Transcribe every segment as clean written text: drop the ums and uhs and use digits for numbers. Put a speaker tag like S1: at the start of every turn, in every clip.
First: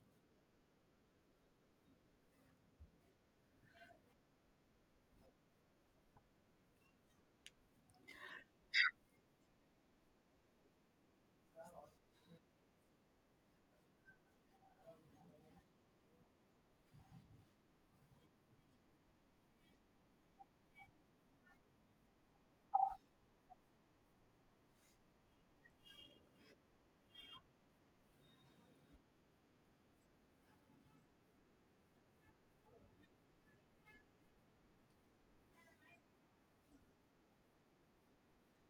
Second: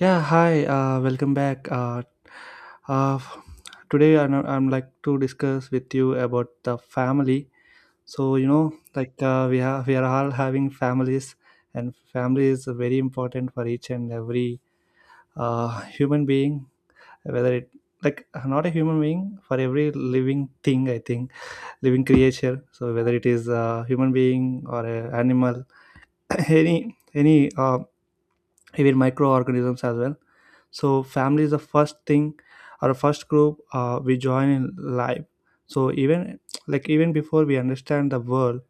S1: Yeah, hi, welcome back. Uh, today I'm like to discuss with you about the family. So, you know, we are all having families, and family is very important for each and every human being, whether it like not a human being, for every living thing, I think, living creature. So whether it is a human being or an animal any even microorganisms as well. So family is the first thing or first group we join in life. So even before we understand the world,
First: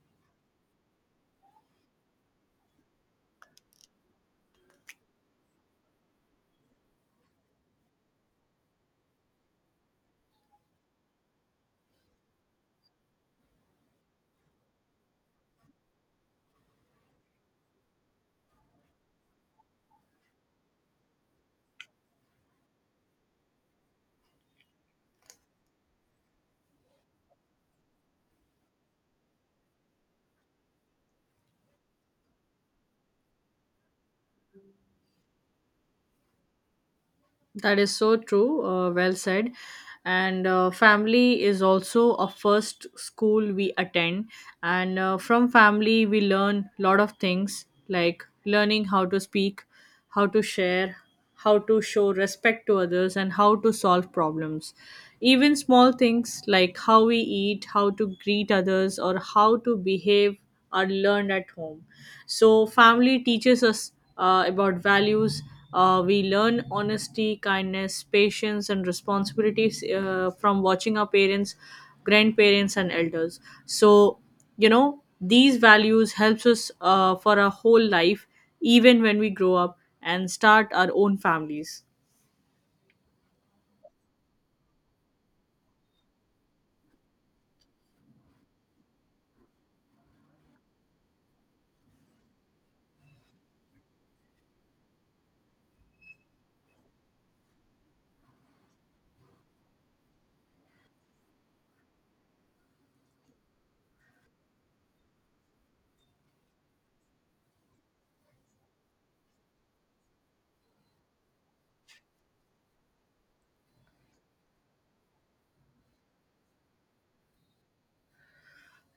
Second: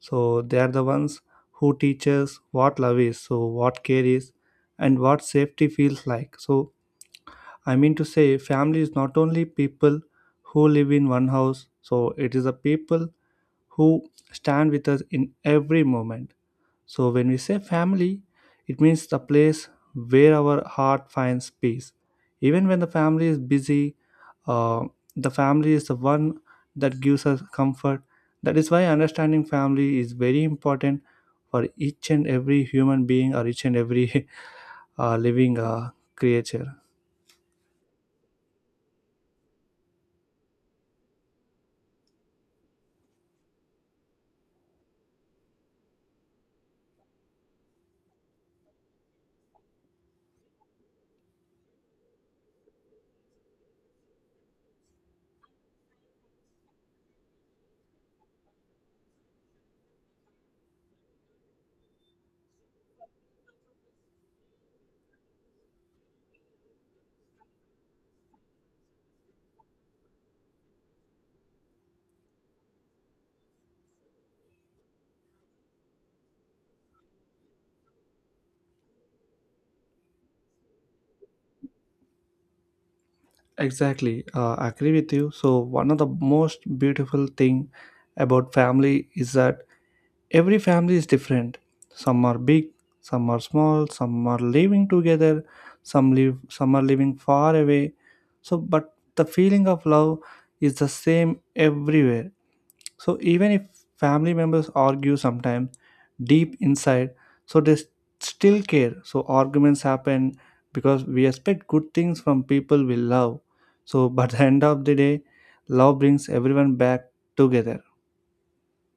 S1: so they are the ones who teach us what love is, so what care is, and what safety feels like. So I mean to say, family is not only people who live in one house. So it is the people who stand with us in every moment. So when we say family, it means the place where our heart finds peace. Even when the family is busy, uh, the family is the one that gives us comfort. That is why understanding family is very important for each and every human being, or each and every living creature.
S2: That is so true. Well said. And family is also a first school we attend. And from family, we learn a lot of things like learning how to speak, how to share, how to show respect to others, and how to solve problems. Even small things like how we eat, how to greet others, or how to behave are learned at home. So, family teaches us about values. We learn honesty, kindness, patience, and responsibilities from watching our parents, grandparents, and elders. So, these values helps us for our whole life, even when we grow up and start our own families.
S1: Exactly, I agree with you. So one of the most beautiful thing about family is that every family is different. Some are big, some are small, some are living together, some are living far away. So but the feeling of love is the same everywhere. So even if family members argue sometimes deep inside, so they s- still care. So arguments happen because we expect good things from people we love. So but the end of the day, love brings everyone back together.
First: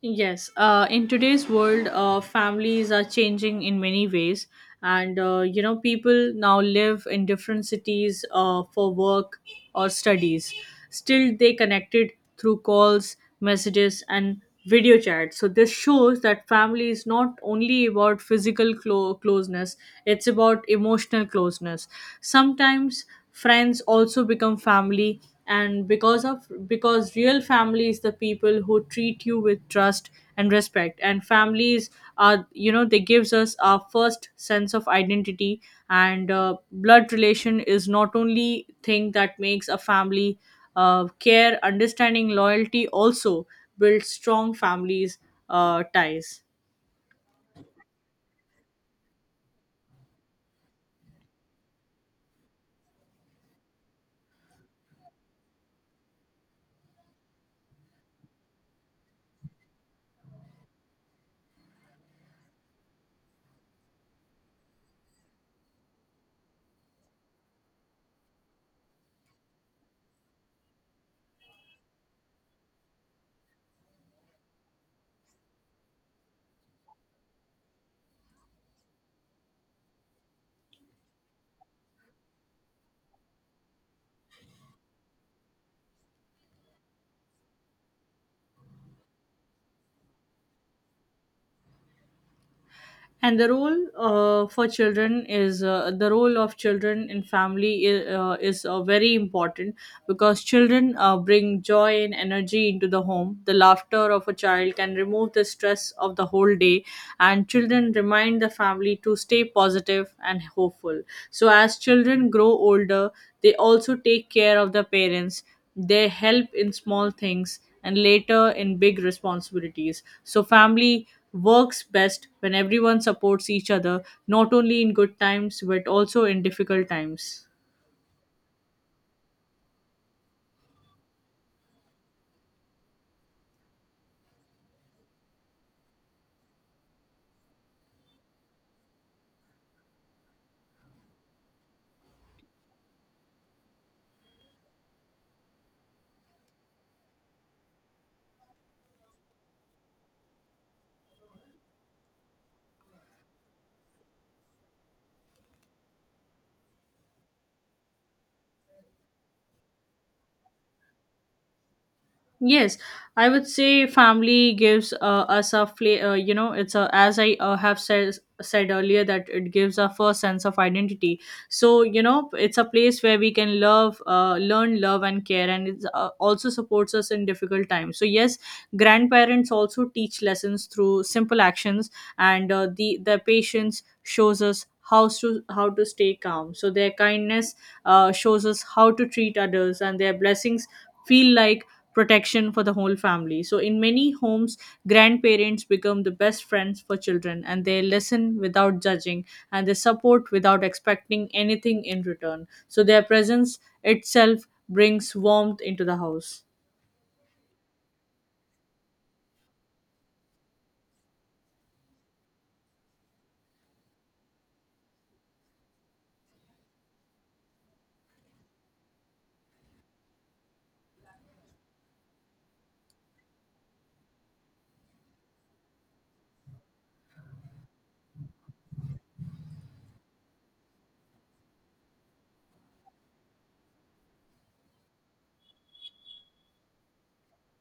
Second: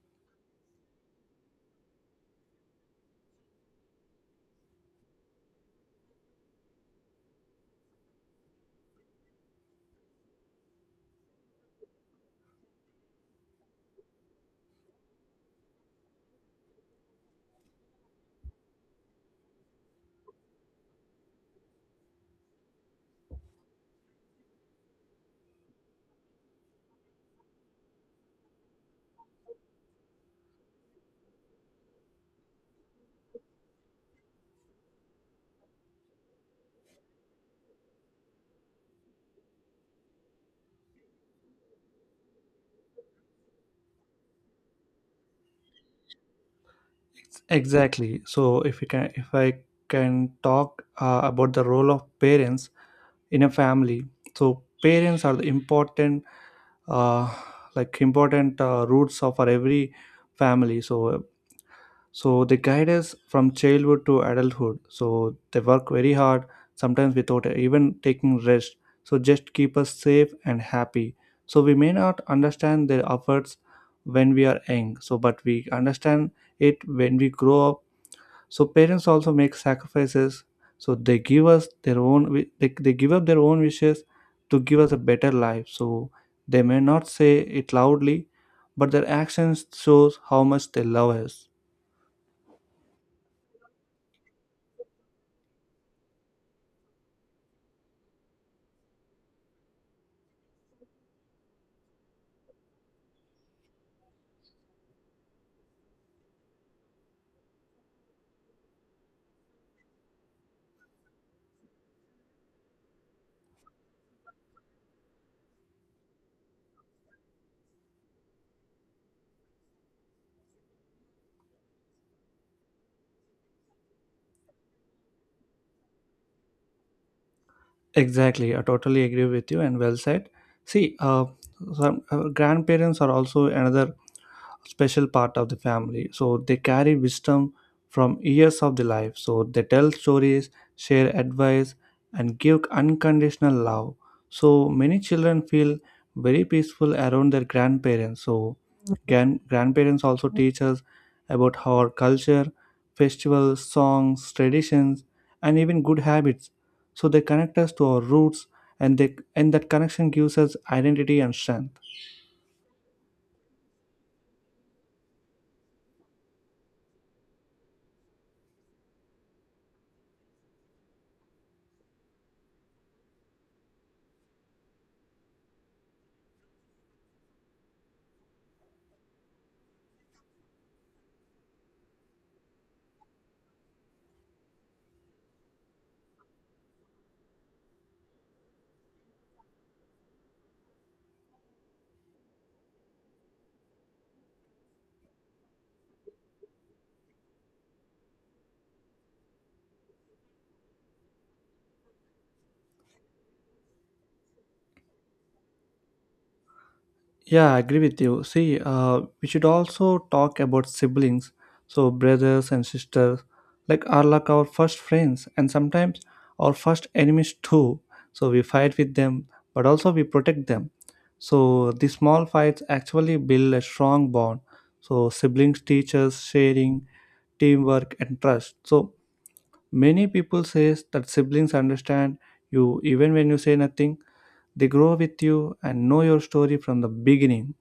S2: Yes, in today's world, families are changing in many ways, and people now live in different cities for work or studies. Still, they connected through calls, messages, and video chat. So this shows that family is not only about physical closeness; it's about emotional closeness. Sometimes friends also become family, and because real family is the people who treat you with trust and respect. And families are, they gives us our first sense of identity. And blood relation is not only thing that makes a family. Care, understanding, loyalty also builds strong families ties.
S1: Exactly. So if I can talk about the role of parents in a family. So parents are the uh, important roots of our every family. So they guide us from childhood to adulthood. So they work very hard, sometimes without even taking rest, so just keep us safe and happy. So we may not understand their efforts when we are young. So but we understand it when we grow up. So parents also make sacrifices. So they give us their own wi- they give up their own wishes to give us a better life. So they may not say it loudly, but their actions shows how much they love us.
S2: And the role for children is, the role of children in family is, very important because children bring joy and energy into the home. The laughter of a child can remove the stress of the whole day, and children remind the family to stay positive and hopeful. So as children grow older, they also take care of their parents. They help in small things and later in big responsibilities. So family works best when everyone supports each other, not only in good times but also in difficult times.
S1: Exactly, I totally agree with you, and well said. See, some grandparents are also another special part of the family. So they carry wisdom from years of the life. So they tell stories, share advice, and give unconditional love. So many children feel very peaceful around their grandparents. So grandparents also teach us about our culture, festivals, songs, traditions, and even good habits. So they connect us to our roots, and they and that connection gives us identity and strength.
S2: Yes, I would say family gives us a it's a, as I have said earlier, that it gives a first sense of identity. So it's a place where we can love, learn love and care, and it also supports us in difficult times. So yes, grandparents also teach lessons through simple actions, and their patience shows us how to stay calm. So their kindness shows us how to treat others, and their blessings feel like protection for the whole family. So, in many homes, grandparents become the best friends for children, and they listen without judging, and they support without expecting anything in return. So, their presence itself brings warmth into the house.
S1: Yeah, I agree with you. See, we should also talk about siblings, so brothers and sisters, are like our first friends and sometimes our first enemies too. So we fight with them, but also we protect them. So these small fights actually build a strong bond. So siblings teach us sharing, teamwork, and trust. So many people says that siblings understand you even when you say nothing. They grow with you and know your story from the beginning.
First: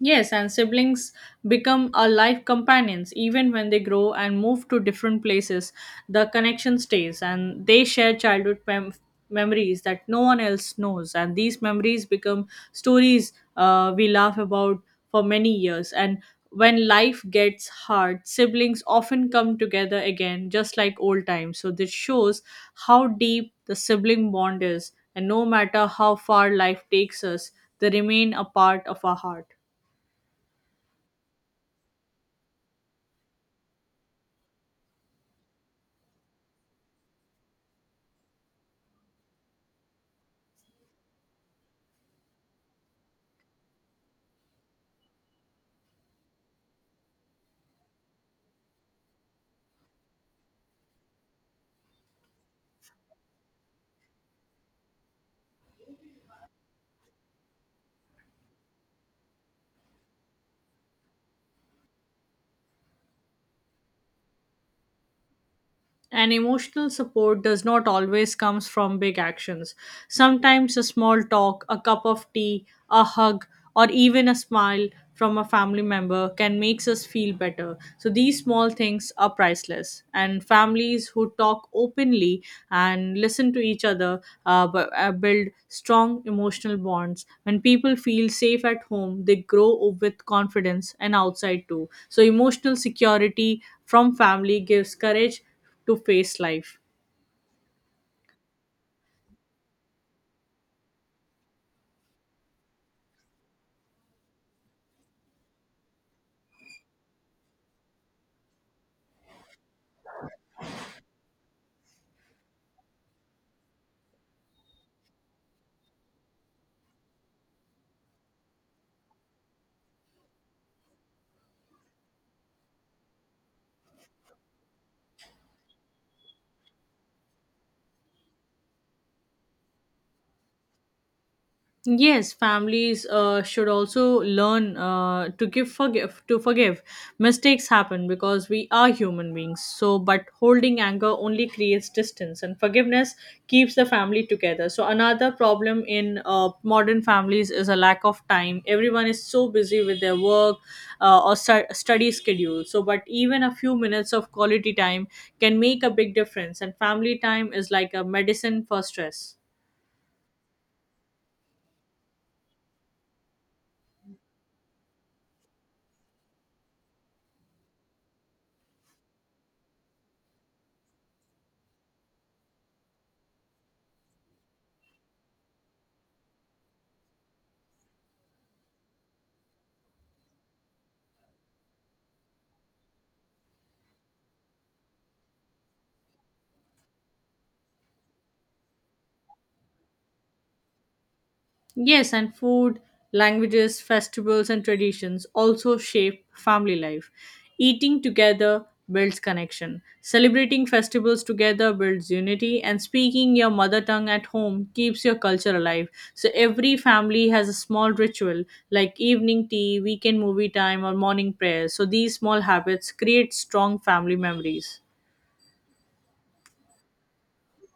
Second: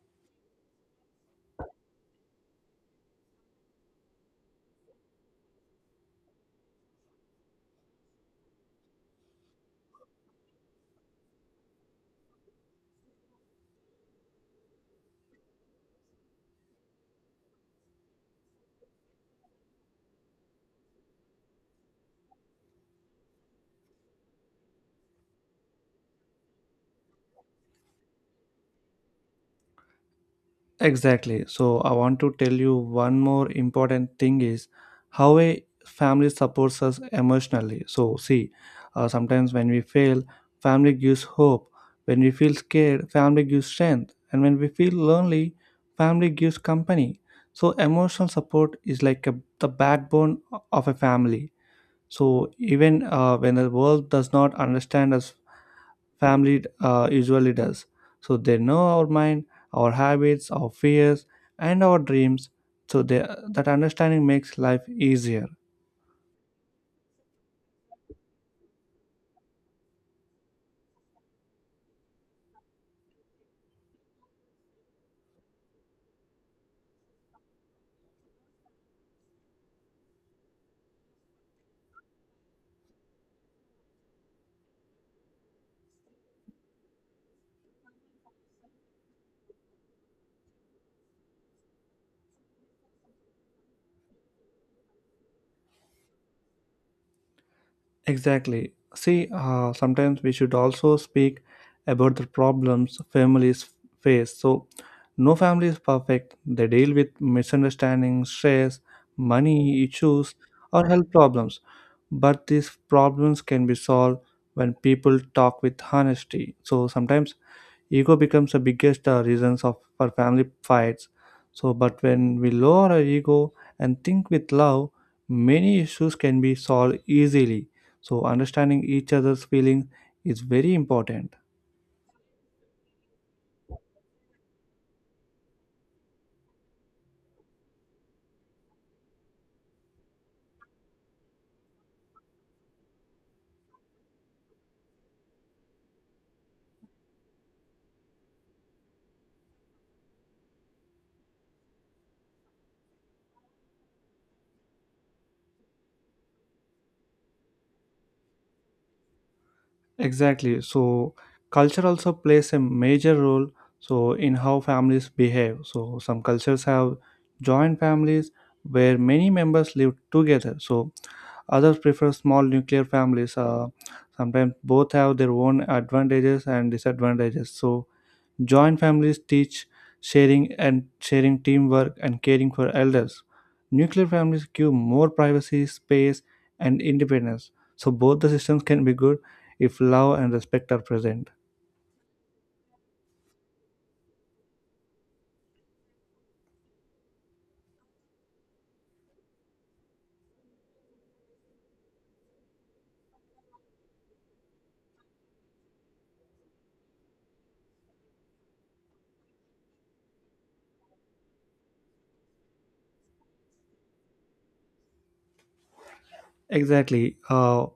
S2: Yes, and siblings become our life companions even when they grow and move to different places. The connection stays, and they share childhood memories that no one else knows. And these memories become stories we laugh about for many years. And when life gets hard, siblings often come together again, just like old times. So this shows how deep the sibling bond is, and no matter how far life takes us, they remain a part of our heart.
S1: Exactly. So I want to tell you one more important thing is how a family supports us emotionally. So see, sometimes when we fail, family gives hope. When we feel scared, family gives strength. And when we feel lonely, family gives company. So emotional support is like the backbone of a family. So even when the world does not understand us, family usually does. So they know our mind, our habits, our fears, and our dreams. So that understanding makes life easier.
S2: And emotional support does not always comes from big actions. Sometimes a small talk, a cup of tea, a hug, or even a smile from a family member can makes us feel better. So these small things are priceless, and families who talk openly and listen to each other build strong emotional bonds. When people feel safe at home, they grow with confidence, and outside too. So emotional security from family gives courage to face life.
S1: Exactly. See, sometimes we should also speak about the problems families face. So no family is perfect. They deal with misunderstandings, stress, money issues, or health problems. But these problems can be solved when people talk with honesty. So sometimes ego becomes the biggest reasons of for family fights. So but when we lower our ego and think with love, many issues can be solved easily. So understanding each other's feelings is very important.
S2: Yes, families should also learn to give forgive to forgive. Mistakes happen because we are human beings. So, but holding anger only creates distance, and forgiveness keeps the family together. So, another problem in modern families is a lack of time. Everyone is so busy with their work or study schedule. So, but even a few minutes of quality time can make a big difference. And family time is like a medicine for stress.
S1: Exactly. So culture also plays a major role in how families behave. So some cultures have joint families where many members live together. So others prefer small nuclear families. Sometimes both have their own advantages and disadvantages. So joint families teach sharing, teamwork, and caring for elders. Nuclear families give more privacy, space, and independence. So both the systems can be good if love and respect are present.
S2: Yes, and food, languages, festivals, and traditions also shape family life. Eating together builds connection. Celebrating festivals together builds unity, and speaking your mother tongue at home keeps your culture alive. So, every family has a small ritual like evening tea, weekend movie time, or morning prayers. So, these small habits create strong family memories.
S1: Exactly.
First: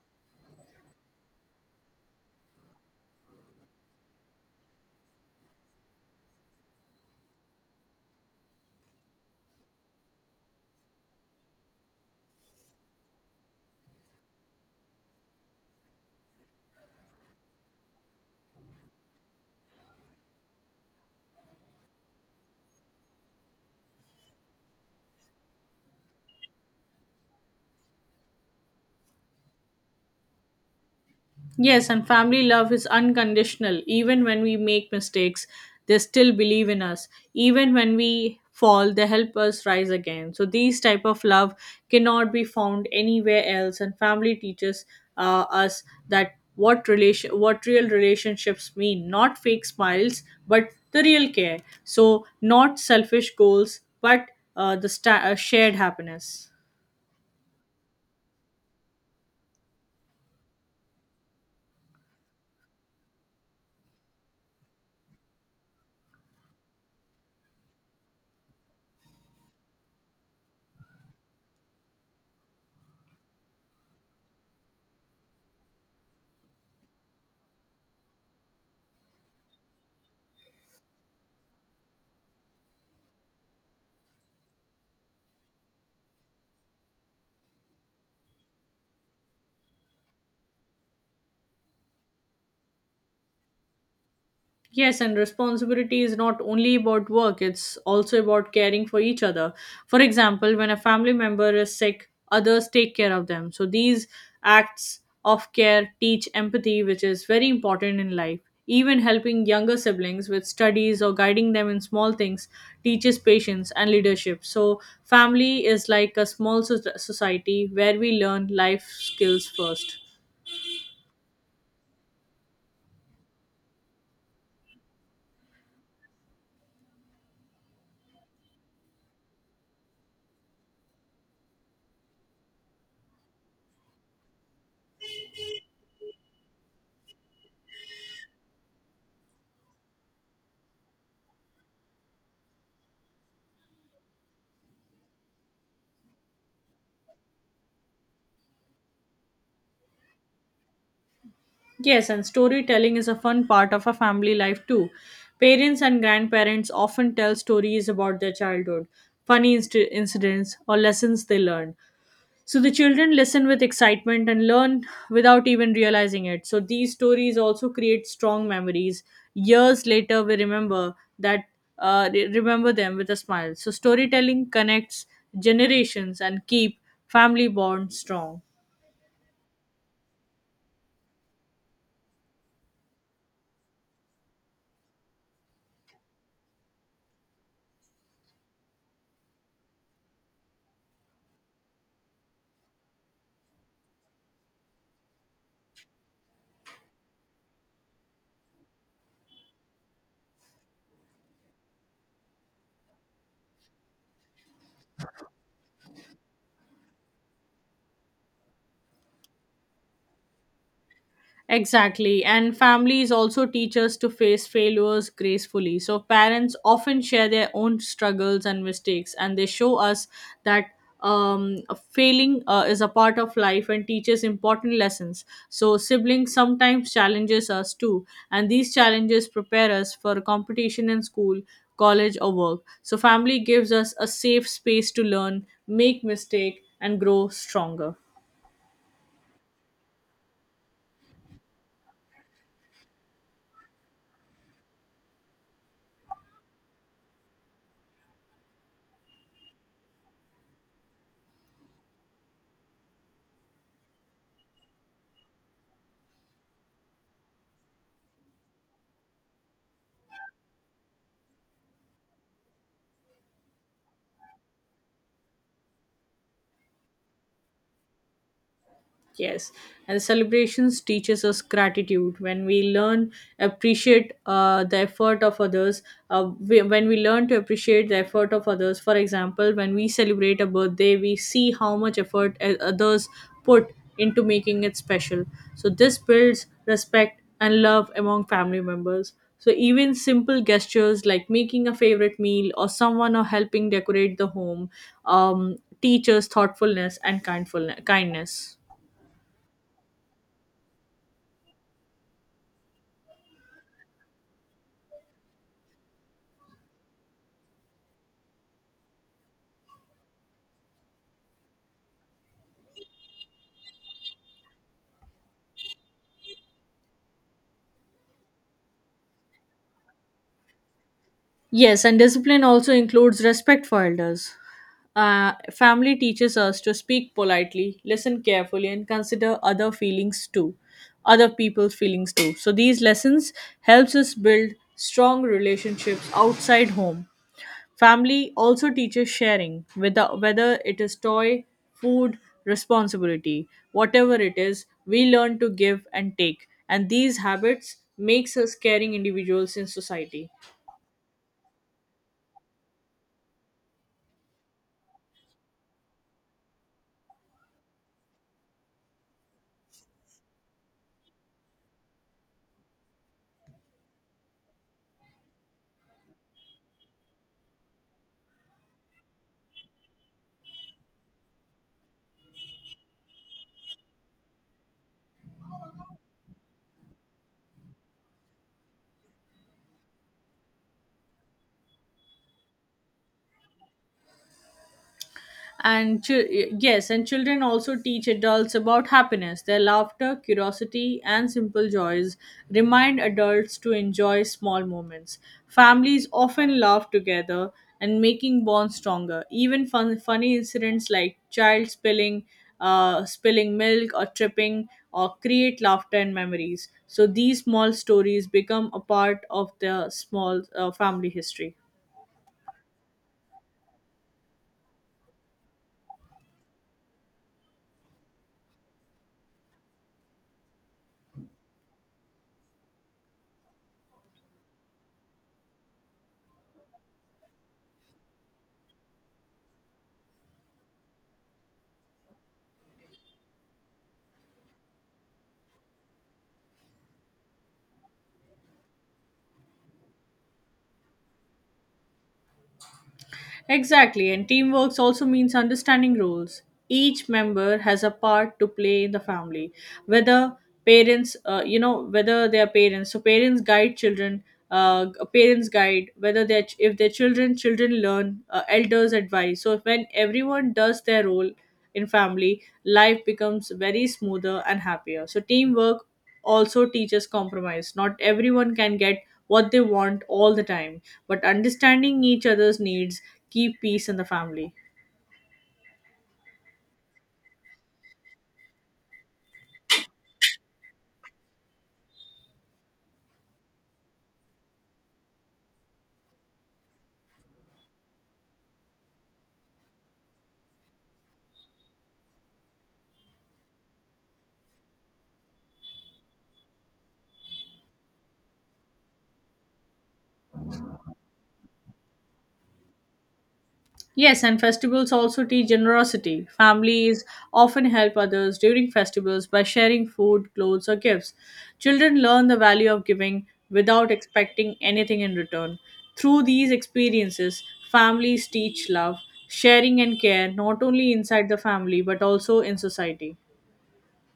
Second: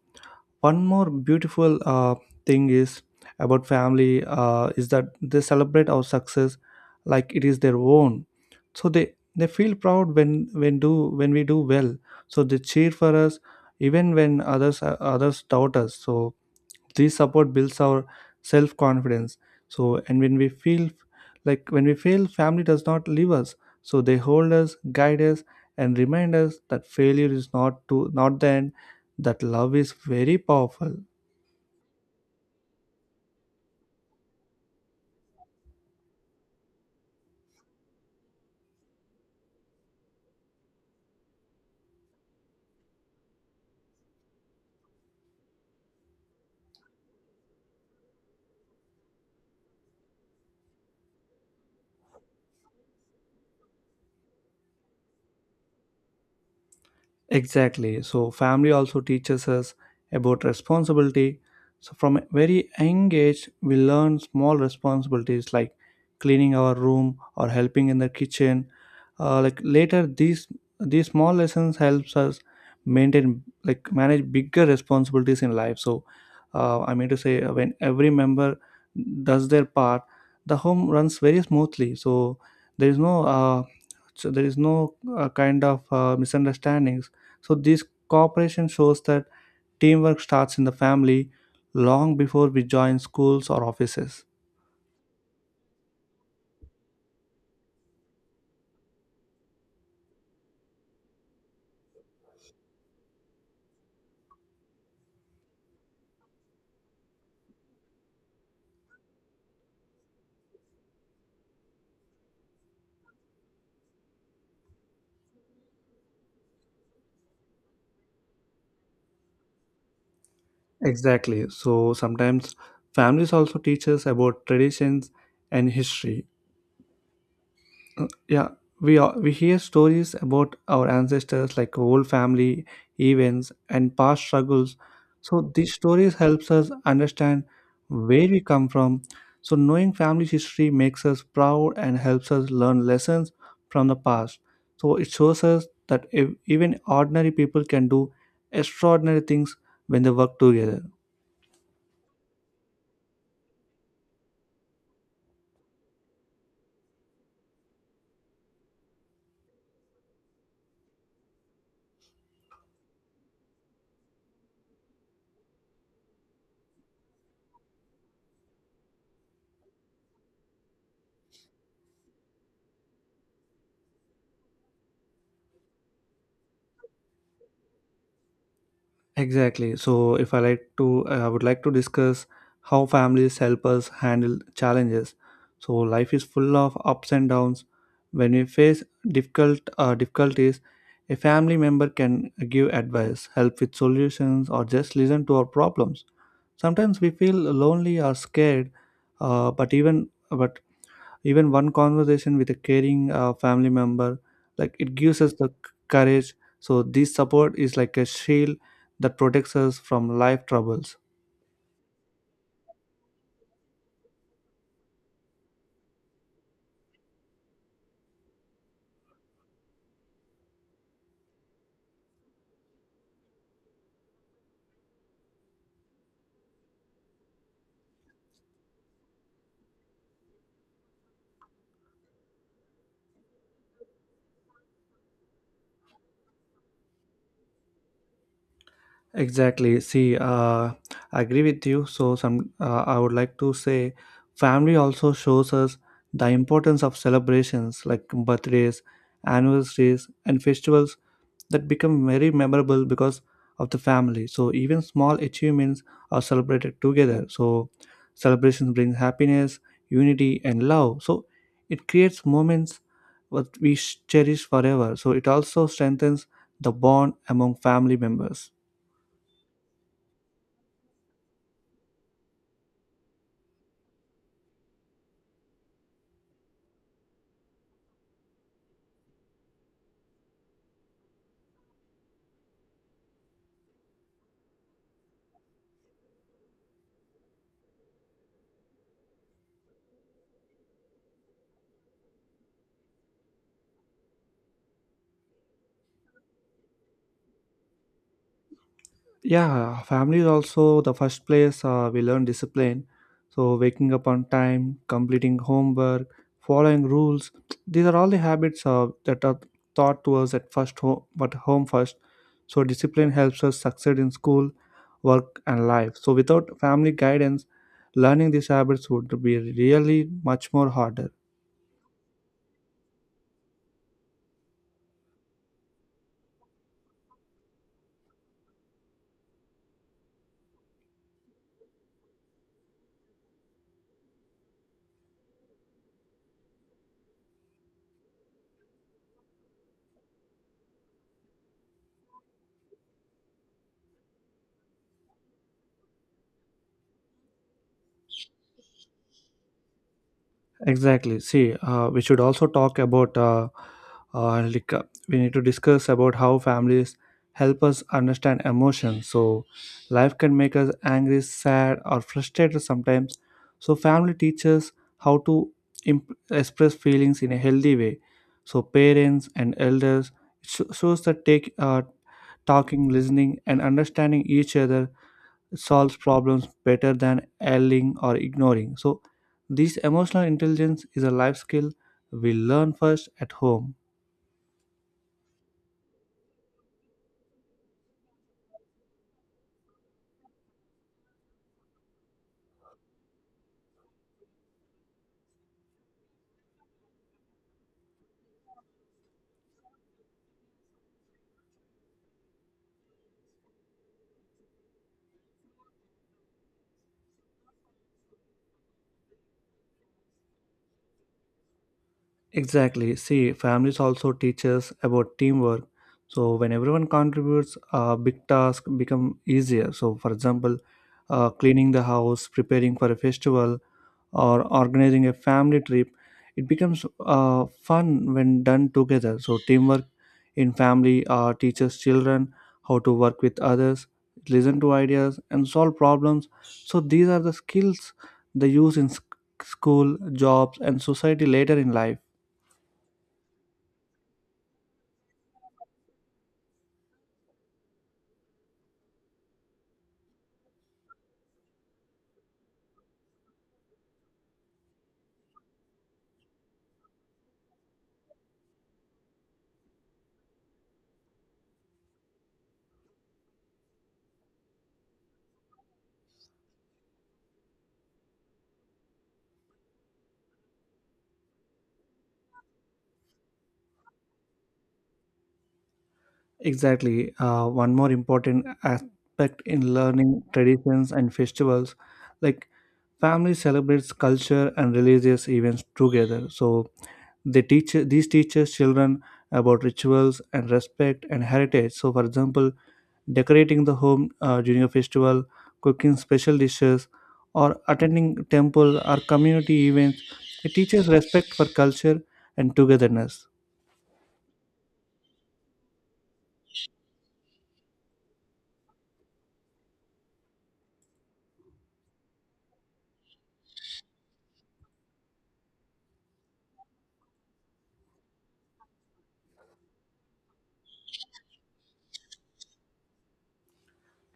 S1: One more beautiful thing is about family is that they celebrate our success like it is their own. So they feel proud when do when we do well. So they cheer for us even when others doubt us. So this support builds our self confidence. So and when we feel like when we fail, family does not leave us. So they hold us, guide us, and remind us that failure is not the end, that love is very powerful.
S2: Yes, and family love is unconditional. Even when we make mistakes, they still believe in us. Even when we fall, they help us rise again. So these type of love cannot be found anywhere else. And family teaches us that what real relationships mean, not fake smiles, but the real care. So not selfish goals, but shared happiness.
S1: Exactly. So family also teaches us about responsibility. So from a very young age, we learn small responsibilities like cleaning our room or helping in the kitchen. Later, these small lessons helps us maintain like manage bigger responsibilities in life. So I mean to say, when every member does their part, the home runs very smoothly. So there is no uh, there is no kind of misunderstandings. So this cooperation shows that teamwork starts in the family long before we join schools or offices.
S2: Yes, and responsibility is not only about work, it's also about caring for each other. For example, when a family member is sick, others take care of them. So these acts of care teach empathy, which is very important in life. Even helping younger siblings with studies or guiding them in small things teaches patience and leadership. So, family is like a small society where we learn life skills first.
S1: Exactly. So sometimes families also teach us about traditions and history. Yeah, we hear stories about our ancestors, like whole family events and past struggles. So these stories helps us understand where we come from. So knowing family history makes us proud and helps us learn lessons from the past. So it shows us that even ordinary people can do extraordinary things when they work together.
S2: Yes, and storytelling is a fun part of a family life too. Parents and grandparents often tell stories about their childhood, funny incidents, or lessons they learned. So the children listen with excitement and learn without even realizing it. So these stories also create strong memories. Years later, we remember them with a smile. So storytelling connects generations and keep family bonds strong.
S1: Exactly. So if I like to, I would like to discuss how families help us handle challenges. So life is full of ups and downs. When we face difficulties, a family member can give advice, help with solutions, or just listen to our problems. Sometimes we feel lonely or scared, but even one conversation with a caring family member, it gives us the courage. So this support is like a shield that protects us from life troubles.
S2: Exactly. And families also teach us to face failures gracefully. So parents often share their own struggles and mistakes, and they show us that um, failing is a part of life and teaches important lessons. So siblings sometimes challenges us too, and these challenges prepare us for competition in school, college, or work. So family gives us a safe space to learn, make mistake, and grow stronger.
S1: Exactly. See, I agree with you. So some I would like to say, family also shows us the importance of celebrations like birthdays, anniversaries, and festivals that become very memorable because of the family. So even small achievements are celebrated together. So celebrations bring happiness, unity, and love. So it creates moments what we cherish forever. So it also strengthens the bond among family members.
S2: Yes, and celebrations teaches us gratitude. When we learn appreciate the effort of others, when we learn to appreciate the effort of others. For example, when we celebrate a birthday, we see how much effort others put into making it special. So this builds respect and love among family members. So even simple gestures like making a favorite meal or someone or helping decorate the home teaches thoughtfulness and kindful kindness.
S1: Yeah, family is also the first place we learn discipline. So waking up on time, completing homework, following rules, these are all the habits that are taught to us at first home, but home first. So discipline helps us succeed in school, work, and life. So without family guidance, learning these habits would be really much more harder.
S2: Yes, and discipline also includes respect for elders. Family teaches us to speak politely, listen carefully, and consider other people's feelings too. So these lessons helps us build strong relationships outside home. Family also teaches sharing, whether it is toy, food, responsibility, whatever it is, we learn to give and take, and these habits makes us caring individuals in society.
S1: Exactly. See, we should also talk about like we need to discuss about how families help us understand emotions. So life can make us angry, sad, or frustrated sometimes. So family teaches how to express feelings in a healthy way. So parents and elders shows that take talking, listening, and understanding each other solves problems better than yelling or ignoring. So this emotional intelligence is a life skill we learn first at home.
S2: and chil- yes, and children also teach adults about happiness. Their laughter, curiosity, and simple joys remind adults to enjoy small moments. Families often laugh together, and making bonds stronger, even funny incidents like child spilling milk or tripping, or create laughter and memories. So these small stories become a part of the small family history.
S1: Exactly. See, families also teach us about teamwork. So when everyone contributes, a big task become easier. So, for example, cleaning the house, preparing for a festival, or organizing a family trip, it becomes fun when done together. So teamwork in family teaches children how to work with others, listen to ideas, and solve problems. So these are the skills they use in school, jobs, and society later in life.
S2: Exactly, and teamwork also means understanding roles. Each member has a part to play in the family, whether parents, whether they are parents. So parents guide children. Parents guide, whether they are if their children learn, elders advise. So when everyone does their role in family, life becomes very smoother and happier. So teamwork also teaches compromise. Not everyone can get what they want all the time, but understanding each other's needs keep peace in the family.
S1: Exactly. One more important aspect in learning traditions and festivals, like, family celebrates culture and religious events together, so they teach these teaches children about rituals and respect and heritage. So for example, decorating the home during a festival, cooking special dishes, or attending temple or community events, it teaches respect for culture and togetherness.
S2: Yes, and festivals also teach generosity. Families often help others during festivals by sharing food, clothes, or gifts. Children learn the value of giving without expecting anything in return. Through these experiences, families teach love, sharing, and care not only inside the family but also in society.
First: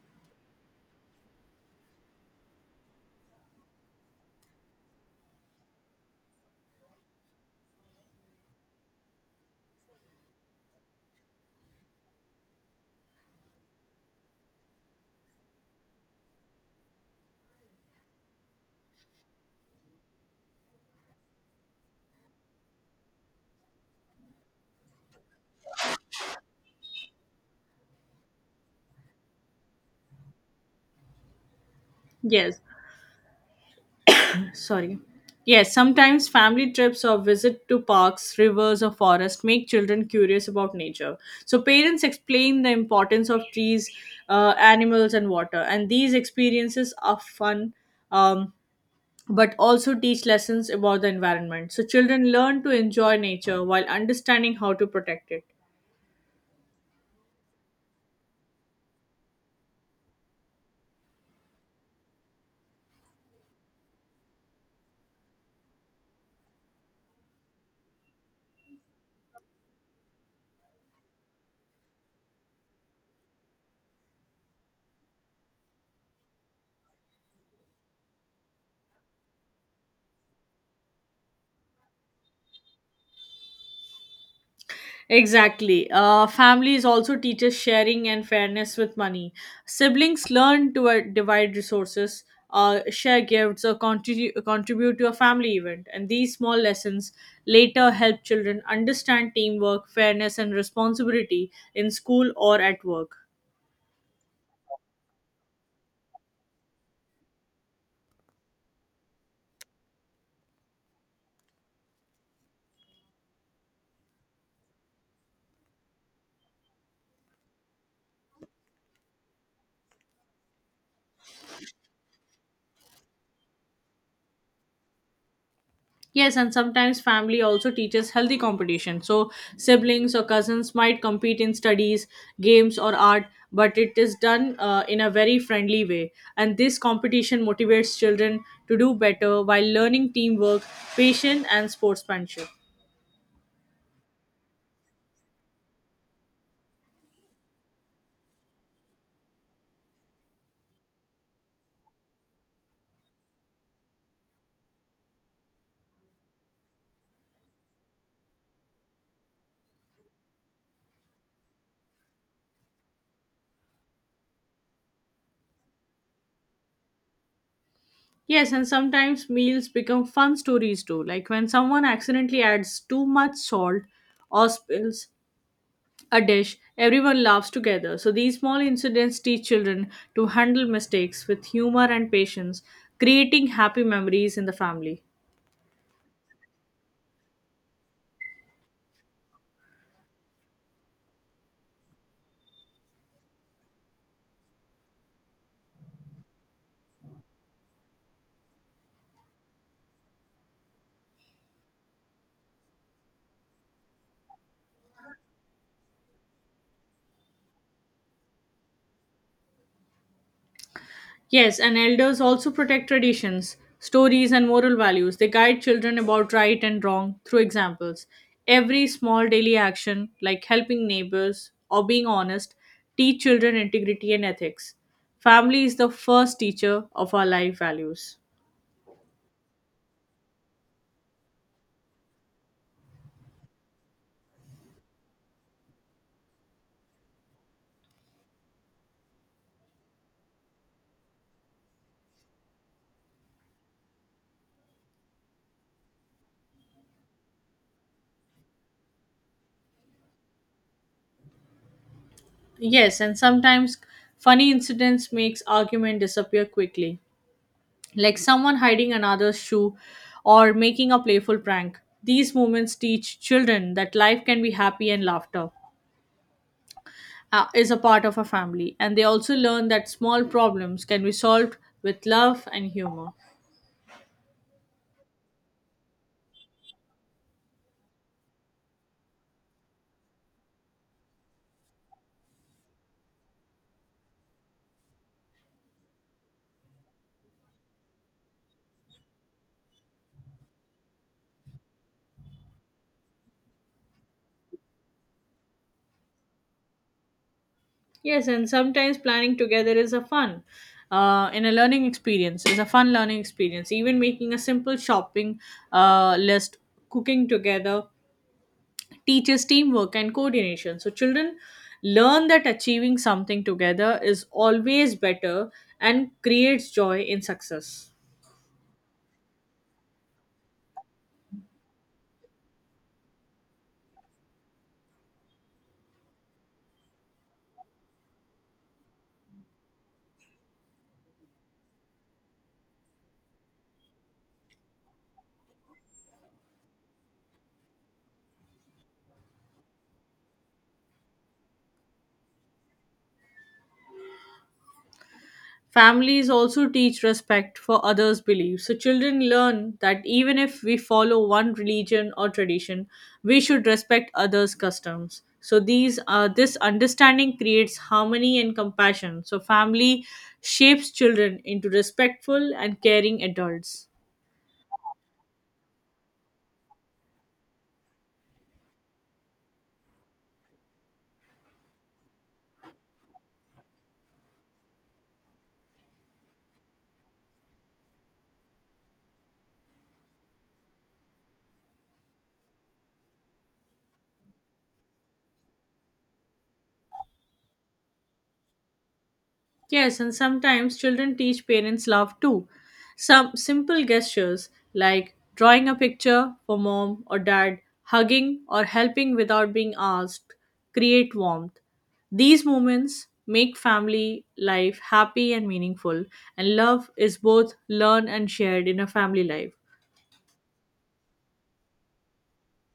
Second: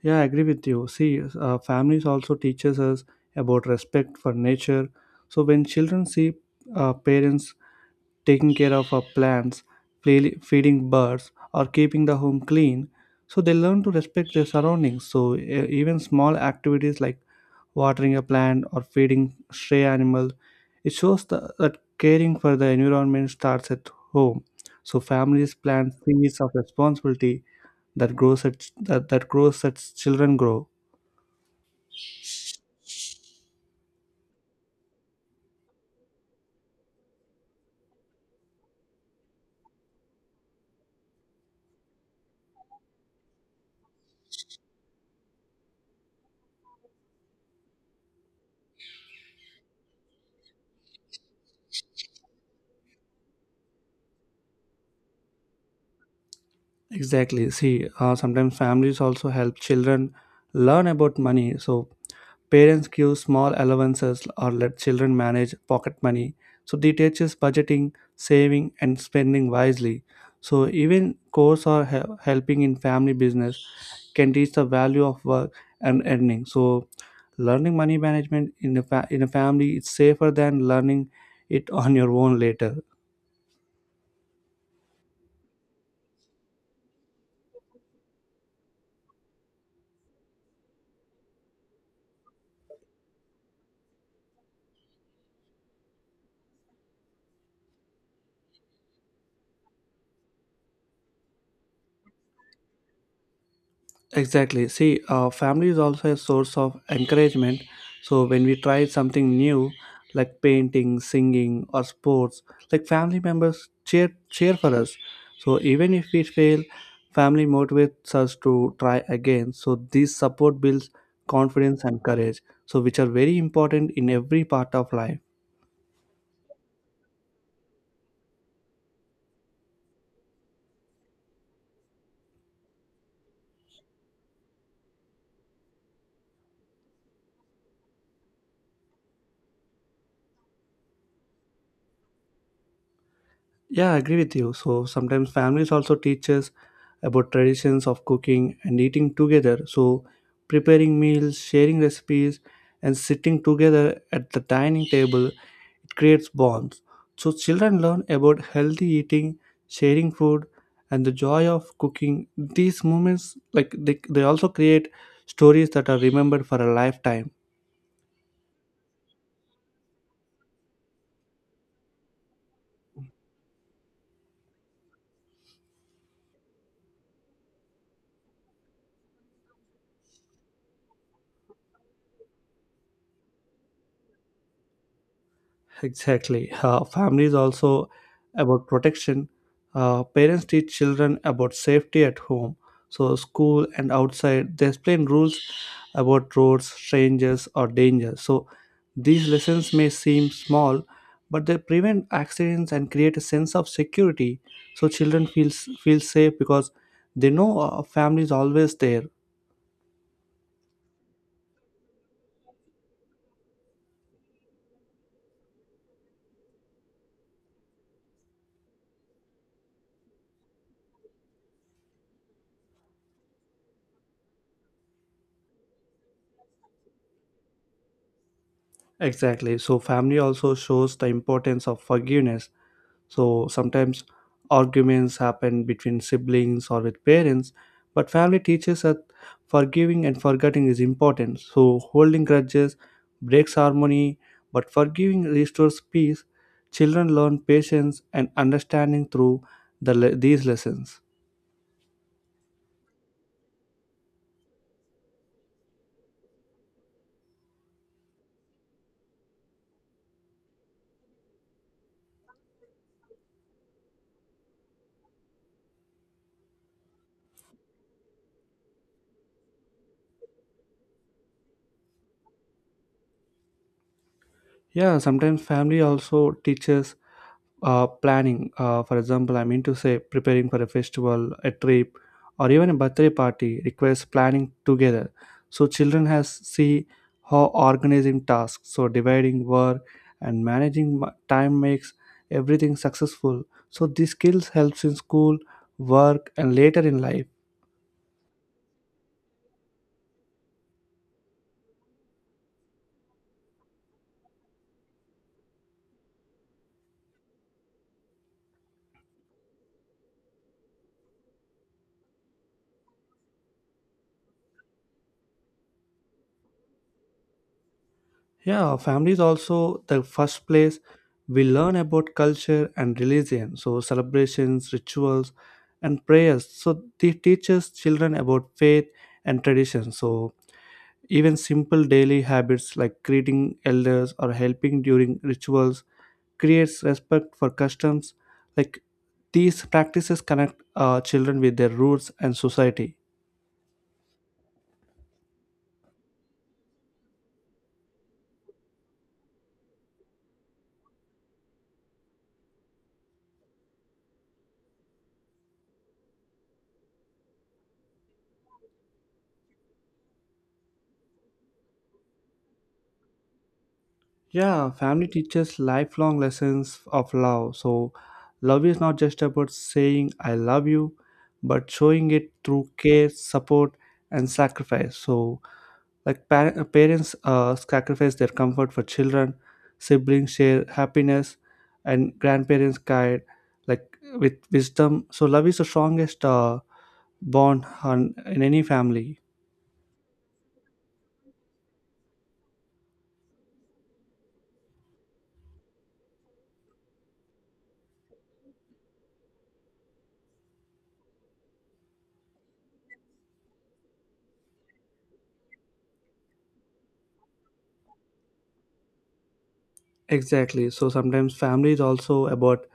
S1: Yeah, I agree with you. See, families also teaches us about respect for nature. So when children see parents taking care of our plants, feeding birds, or keeping the home clean, so they learn to respect their surroundings. So even small activities like watering a plant or feeding stray animals, it shows that caring for the environment starts at home. So families plant seeds of responsibility that that grows as children grow.
S2: Yes, sorry, yes, sometimes family trips or visit to parks, rivers, or forests make children curious about nature. So parents explain the importance of trees, animals, and water, and these experiences are fun, um, but also teach lessons about the environment. So children learn to enjoy nature while understanding how to protect it.
S1: Exactly. See, sometimes families also help children learn about money. So parents give small allowances or let children manage pocket money. So they teaches budgeting, saving, and spending wisely. So even course or helping in family business can teach the value of work and earning. So learning money management in a in a family is safer than learning it on your own later.
S2: Exactly. Families also teaches sharing and fairness with money. Siblings learn to divide resources, share gifts, or contribute to a family event. And these small lessons later help children understand teamwork, fairness, and responsibility in school or at work.
S1: Exactly. See, family is also a source of encouragement. So when we try something new, like painting, singing, or sports, like family members cheer for us. So even if we fail, family motivates us to try again. So this support builds confidence and courage, so which are very important in every part of life.
S2: Yes, and sometimes family also teaches healthy competition. So siblings or cousins might compete in studies, games, or art, but it is done in a very friendly way. And this competition motivates children to do better while learning teamwork, patience, and sportsmanship.
S1: Yeah, I agree with you. So sometimes families also teach us about traditions of cooking and eating together. So preparing meals, sharing recipes, and sitting together at the dining table, it creates bonds. So children learn about healthy eating, sharing food, and the joy of cooking. These moments, like they also create stories that are remembered for a lifetime.
S2: Yes, and sometimes meals become fun stories too. Like when someone accidentally adds too much salt or spills a dish, everyone laughs together. So these small incidents teach children to handle mistakes with humor and patience, creating happy memories in the family.
S1: Exactly. Family is also about protection. Parents teach children about safety at home. So, school and outside, they explain rules about roads, strangers, or danger. So, these lessons may seem small, but they prevent accidents and create a sense of security. So, children feel safe because they know family is always there.
S2: Yes, and elders also protect traditions, stories, and moral values. They guide children about right and wrong through examples. Every small daily action, like helping neighbors or being honest, teach children integrity and ethics. Family is the first teacher of our life values.
S1: Exactly. So, family also shows the importance of forgiveness. So sometimes arguments happen between siblings or with parents, but family teaches that forgiving and forgetting is important. So holding grudges breaks harmony, but forgiving restores peace. Children learn patience and understanding through these lessons.
S2: Yes, and sometimes funny incidents makes argument disappear quickly, like someone hiding another's shoe or making a playful prank. These moments teach children that life can be happy and laughter is a part of a family, and they also learn that small problems can be solved with love and humor.
S1: Yeah, sometimes family also teaches planning. For example, I mean to say, preparing for a festival, a trip, or even a birthday party requires planning together. So children has see how organizing tasks, so dividing work and managing time makes everything successful. So these skills helps in school, work, and later in life.
S2: Yes, and sometimes planning together is a fun. In a learning experience is a fun learning experience even making a simple shopping list cooking together teaches teamwork and coordination. So children learn that achieving something together is always better and creates joy in success.
S1: Yeah, family is also the first place we learn about culture and religion. So, celebrations, rituals, and prayers. So, they teach us children about faith and tradition. So, even simple daily habits like greeting elders or helping during rituals creates respect for customs. Like these practices connect children with their roots and society.
S2: Families also teach respect for others' beliefs. So children learn that even if we follow one religion or tradition, we should respect others' customs. So these this understanding creates harmony and compassion. So family shapes children into respectful and caring adults.
S1: Yeah, family teaches lifelong lessons of love. So, love is not just about saying I love you, but showing it through care, support, and sacrifice. So, like parents sacrifice their comfort for children, siblings share happiness, and grandparents guide, like, with wisdom. So, love is the strongest bond on, in any family.
S2: Yes, and sometimes children teach parents love too. Some simple gestures like drawing a picture for mom or dad, hugging or helping without being asked, create warmth. These moments make family life happy and meaningful, and love is both learned and shared in a family life.
S1: Exactly. So sometimes family is also about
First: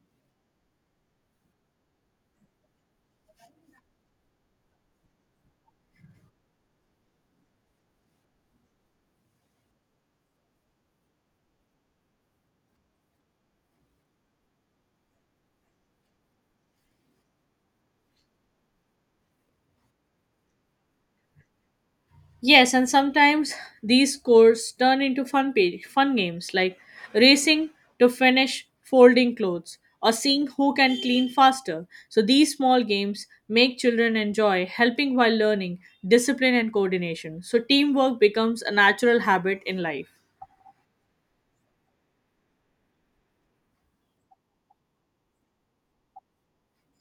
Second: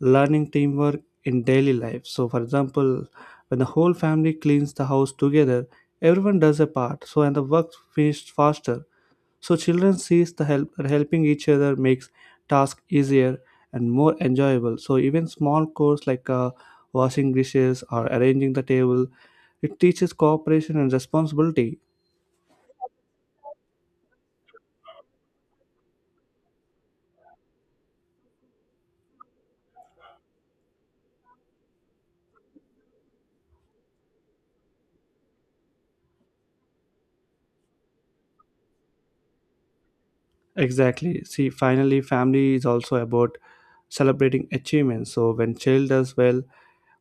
S1: learning teamwork in daily life. So, for example, when the whole family cleans the house together, everyone does a part. So, and the work finished faster. So, children sees the help helping each other makes task easier and more enjoyable. So, even small chores like washing dishes or arranging the table, it teaches cooperation and responsibility.
S2: Yes, and sometimes these scores turn into fun games like racing to finish folding clothes or seeing who can clean faster. So these small games make children enjoy helping while learning discipline and coordination. So teamwork becomes a natural habit in life.
S1: Exactly. See, finally, family is also about celebrating achievements. So when child does well,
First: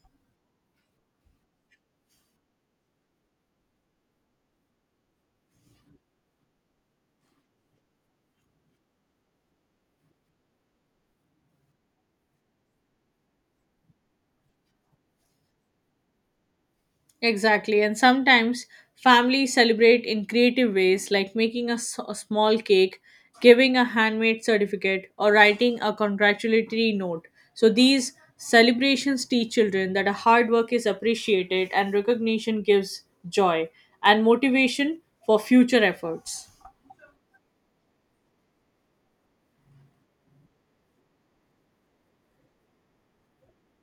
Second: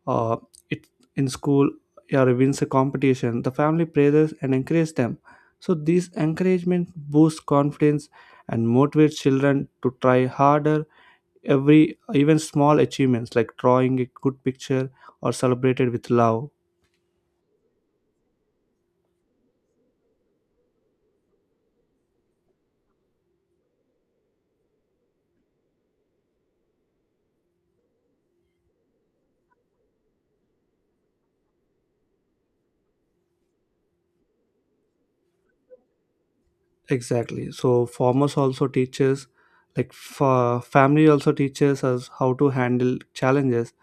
S1: uh, it in school, yeah, or wins a competition, the family praises and encourages them. So this encouragement boosts confidence and motivates children to try harder. Every even small achievements like drawing a good picture or celebrated with love.
S2: Exactly. And sometimes families celebrate in creative ways, like making a small cake, giving a handmade certificate, or writing a congratulatory note. So these celebrations teach children that a hard work is appreciated and recognition gives joy and motivation for future efforts.
S1: Exactly. So farmers also teaches, like, family also teaches us how to handle challenges,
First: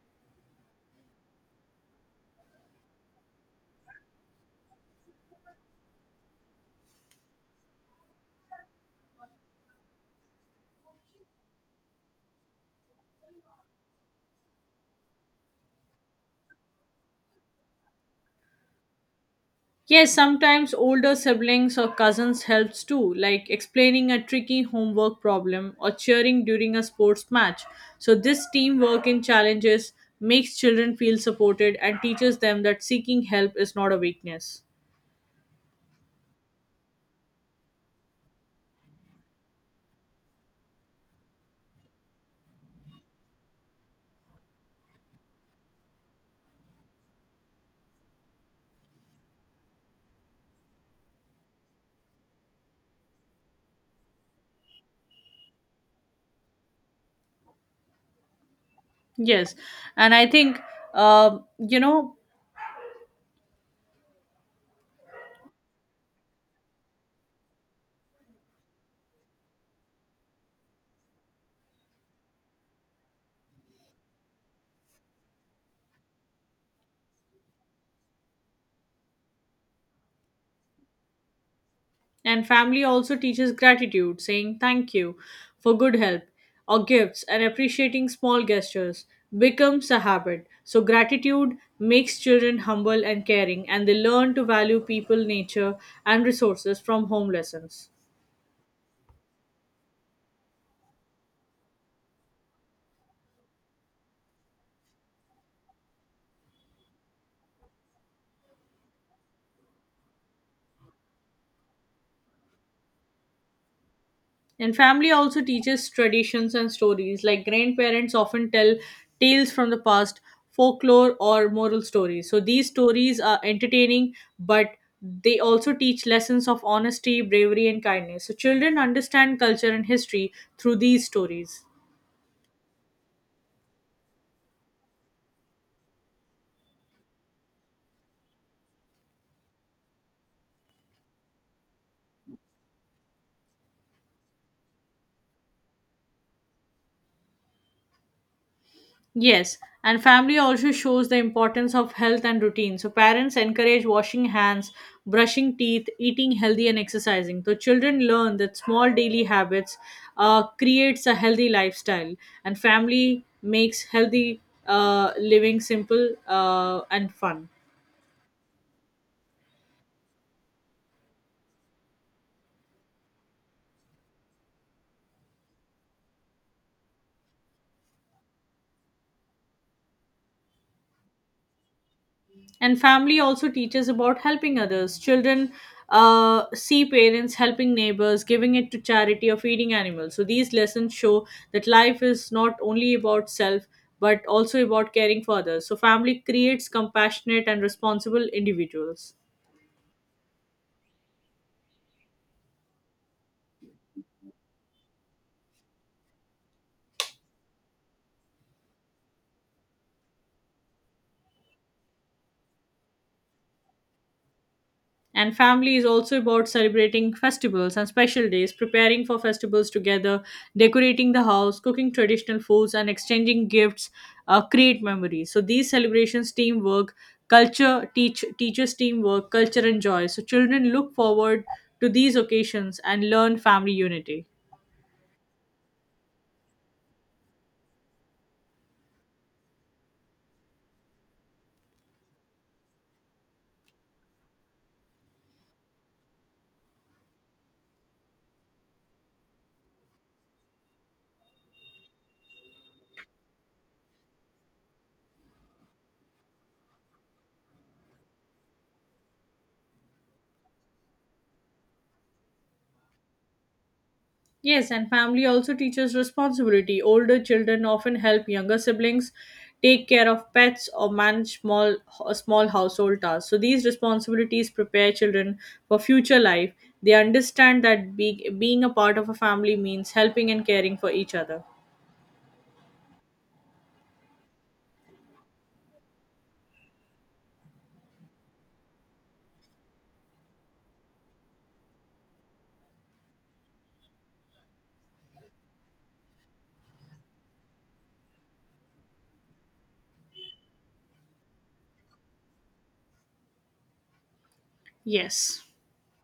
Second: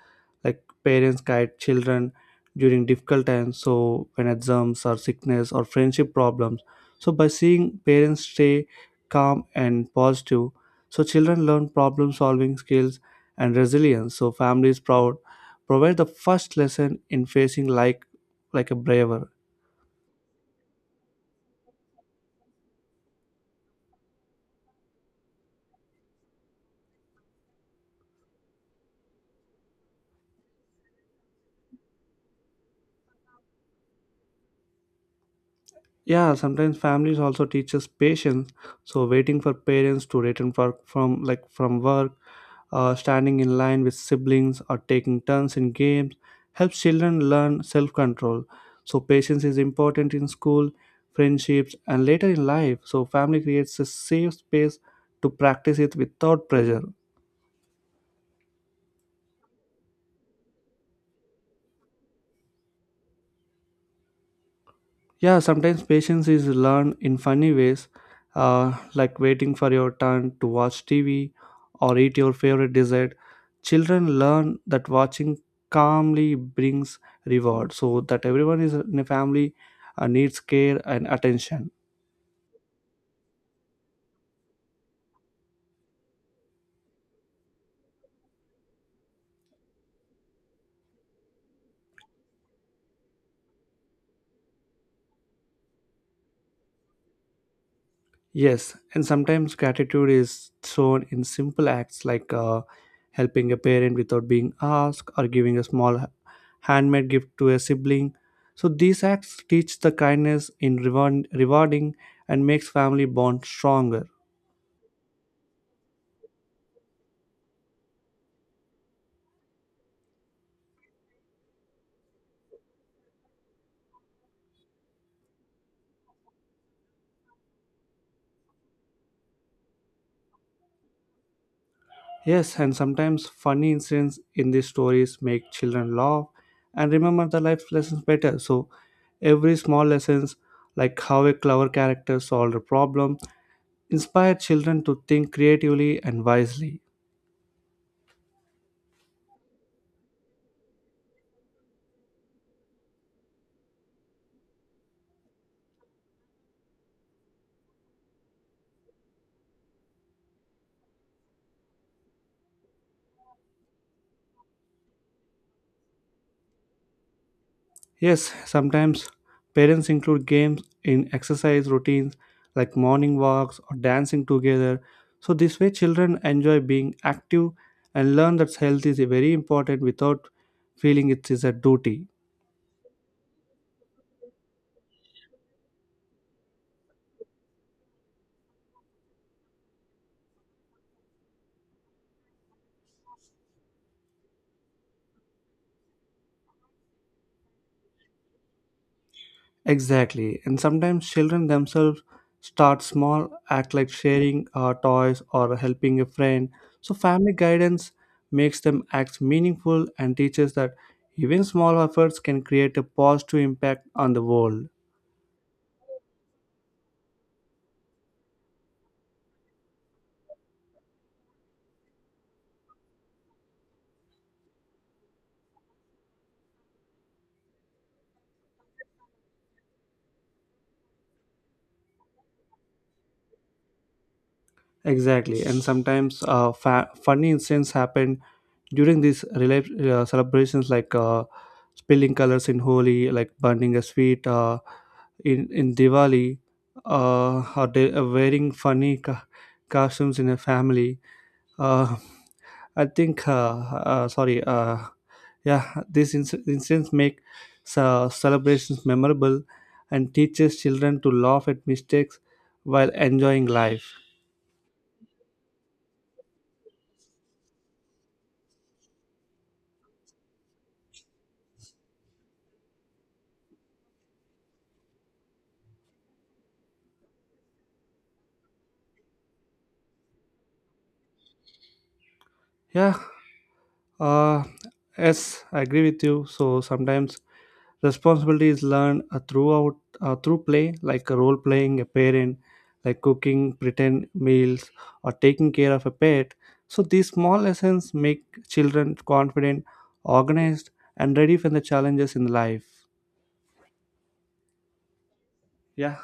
S1: like parents guide children during difficult times. So when exams or sickness or friendship problems, so by seeing parents stay calm and positive, so children learn problem solving skills and resilience. So families proud provide the first lesson in facing, like a braver.
S2: Yes, sometimes older siblings or cousins helps too, like explaining a tricky homework problem or cheering during a sports match. So this teamwork in challenges makes children feel supported and teaches them that seeking help is not a weakness.
S1: Yeah, sometimes families also teaches patience. So waiting for parents to return from, like, from work, standing in line with siblings or taking turns in games helps children learn self-control. So patience is important in school, friendships, and later in life. So family creates a safe space to practice it without pressure.
S2: Yes, and I think uh, you know
S1: Yeah, sometimes patience is learned in funny ways, like waiting for your turn to watch TV or eat your favorite dessert. Children learn that watching calmly brings reward. So that everyone is in a family needs care and attention.
S2: And family also teaches gratitude, saying thank you for good help or gifts and appreciating small gestures becomes a habit. So, gratitude makes children humble and caring, and they learn to value people, nature, and resources from home lessons.
S1: Yes, and sometimes gratitude is shown in simple acts like, helping a parent without being asked or giving a small handmade gift to a sibling. So these acts teach the kindness in rewarding and makes family bond stronger.
S2: And family also teaches traditions and stories, like grandparents often tell tales from the past, folklore, or moral stories. So these stories are entertaining, but they also teach lessons of honesty, bravery, and kindness. So children understand culture and history through these stories.
S1: Yes, and sometimes funny incidents in these stories make children laugh and remember the life lessons better. So every small lessons like how a clever character solved a problem inspire children to think creatively and wisely.
S2: Yes, and family also shows the importance of health and routine. So parents encourage washing hands, brushing teeth, eating healthy, and exercising. So children learn that small daily habits creates a healthy lifestyle, and family makes healthy living simple and fun.
S1: Yes, sometimes parents include games in exercise routines like morning walks or dancing together. So, this way, children enjoy being active and learn that health is very important without feeling it is a duty.
S2: And family also teaches about helping others children see parents helping neighbors giving it to charity or feeding animals. So these lessons show that life is not only about self but also about caring for others. So family creates compassionate and responsible individuals.
S1: Exactly. And sometimes children themselves start small, act like sharing toys or helping a friend. So, family guidance makes them act meaningful and teaches that even small efforts can create a positive impact on the world.
S2: And family is also about celebrating festivals and special days, preparing for festivals together, decorating the house, cooking traditional foods, and exchanging gifts create memories. So these celebrations, teamwork, culture teach teaches teamwork, culture and joy. So children look forward to these occasions and learn family unity.
S1: Exactly, and sometimes funny incidents happen during these celebrations, like, spilling colors in Holi, like burning a sweet in Diwali, wearing funny costumes in a family. Uh, I think, sorry, yeah, these incidents make celebrations memorable and teaches children to laugh at mistakes while enjoying life.
S2: Yes, and family also teaches responsibility. Older children often help younger siblings take care of pets or manage small household tasks. So these responsibilities prepare children for future life. They understand that being a part of a family means helping and caring for each other.
S1: Yeah. Uh, yes, I agree with you. So sometimes responsibility is learned through play, like a role playing a parent, like cooking pretend meals, or taking care of a pet. So these small lessons make children confident, organized, and ready for the challenges in life.
S2: Yes.
S1: Yeah.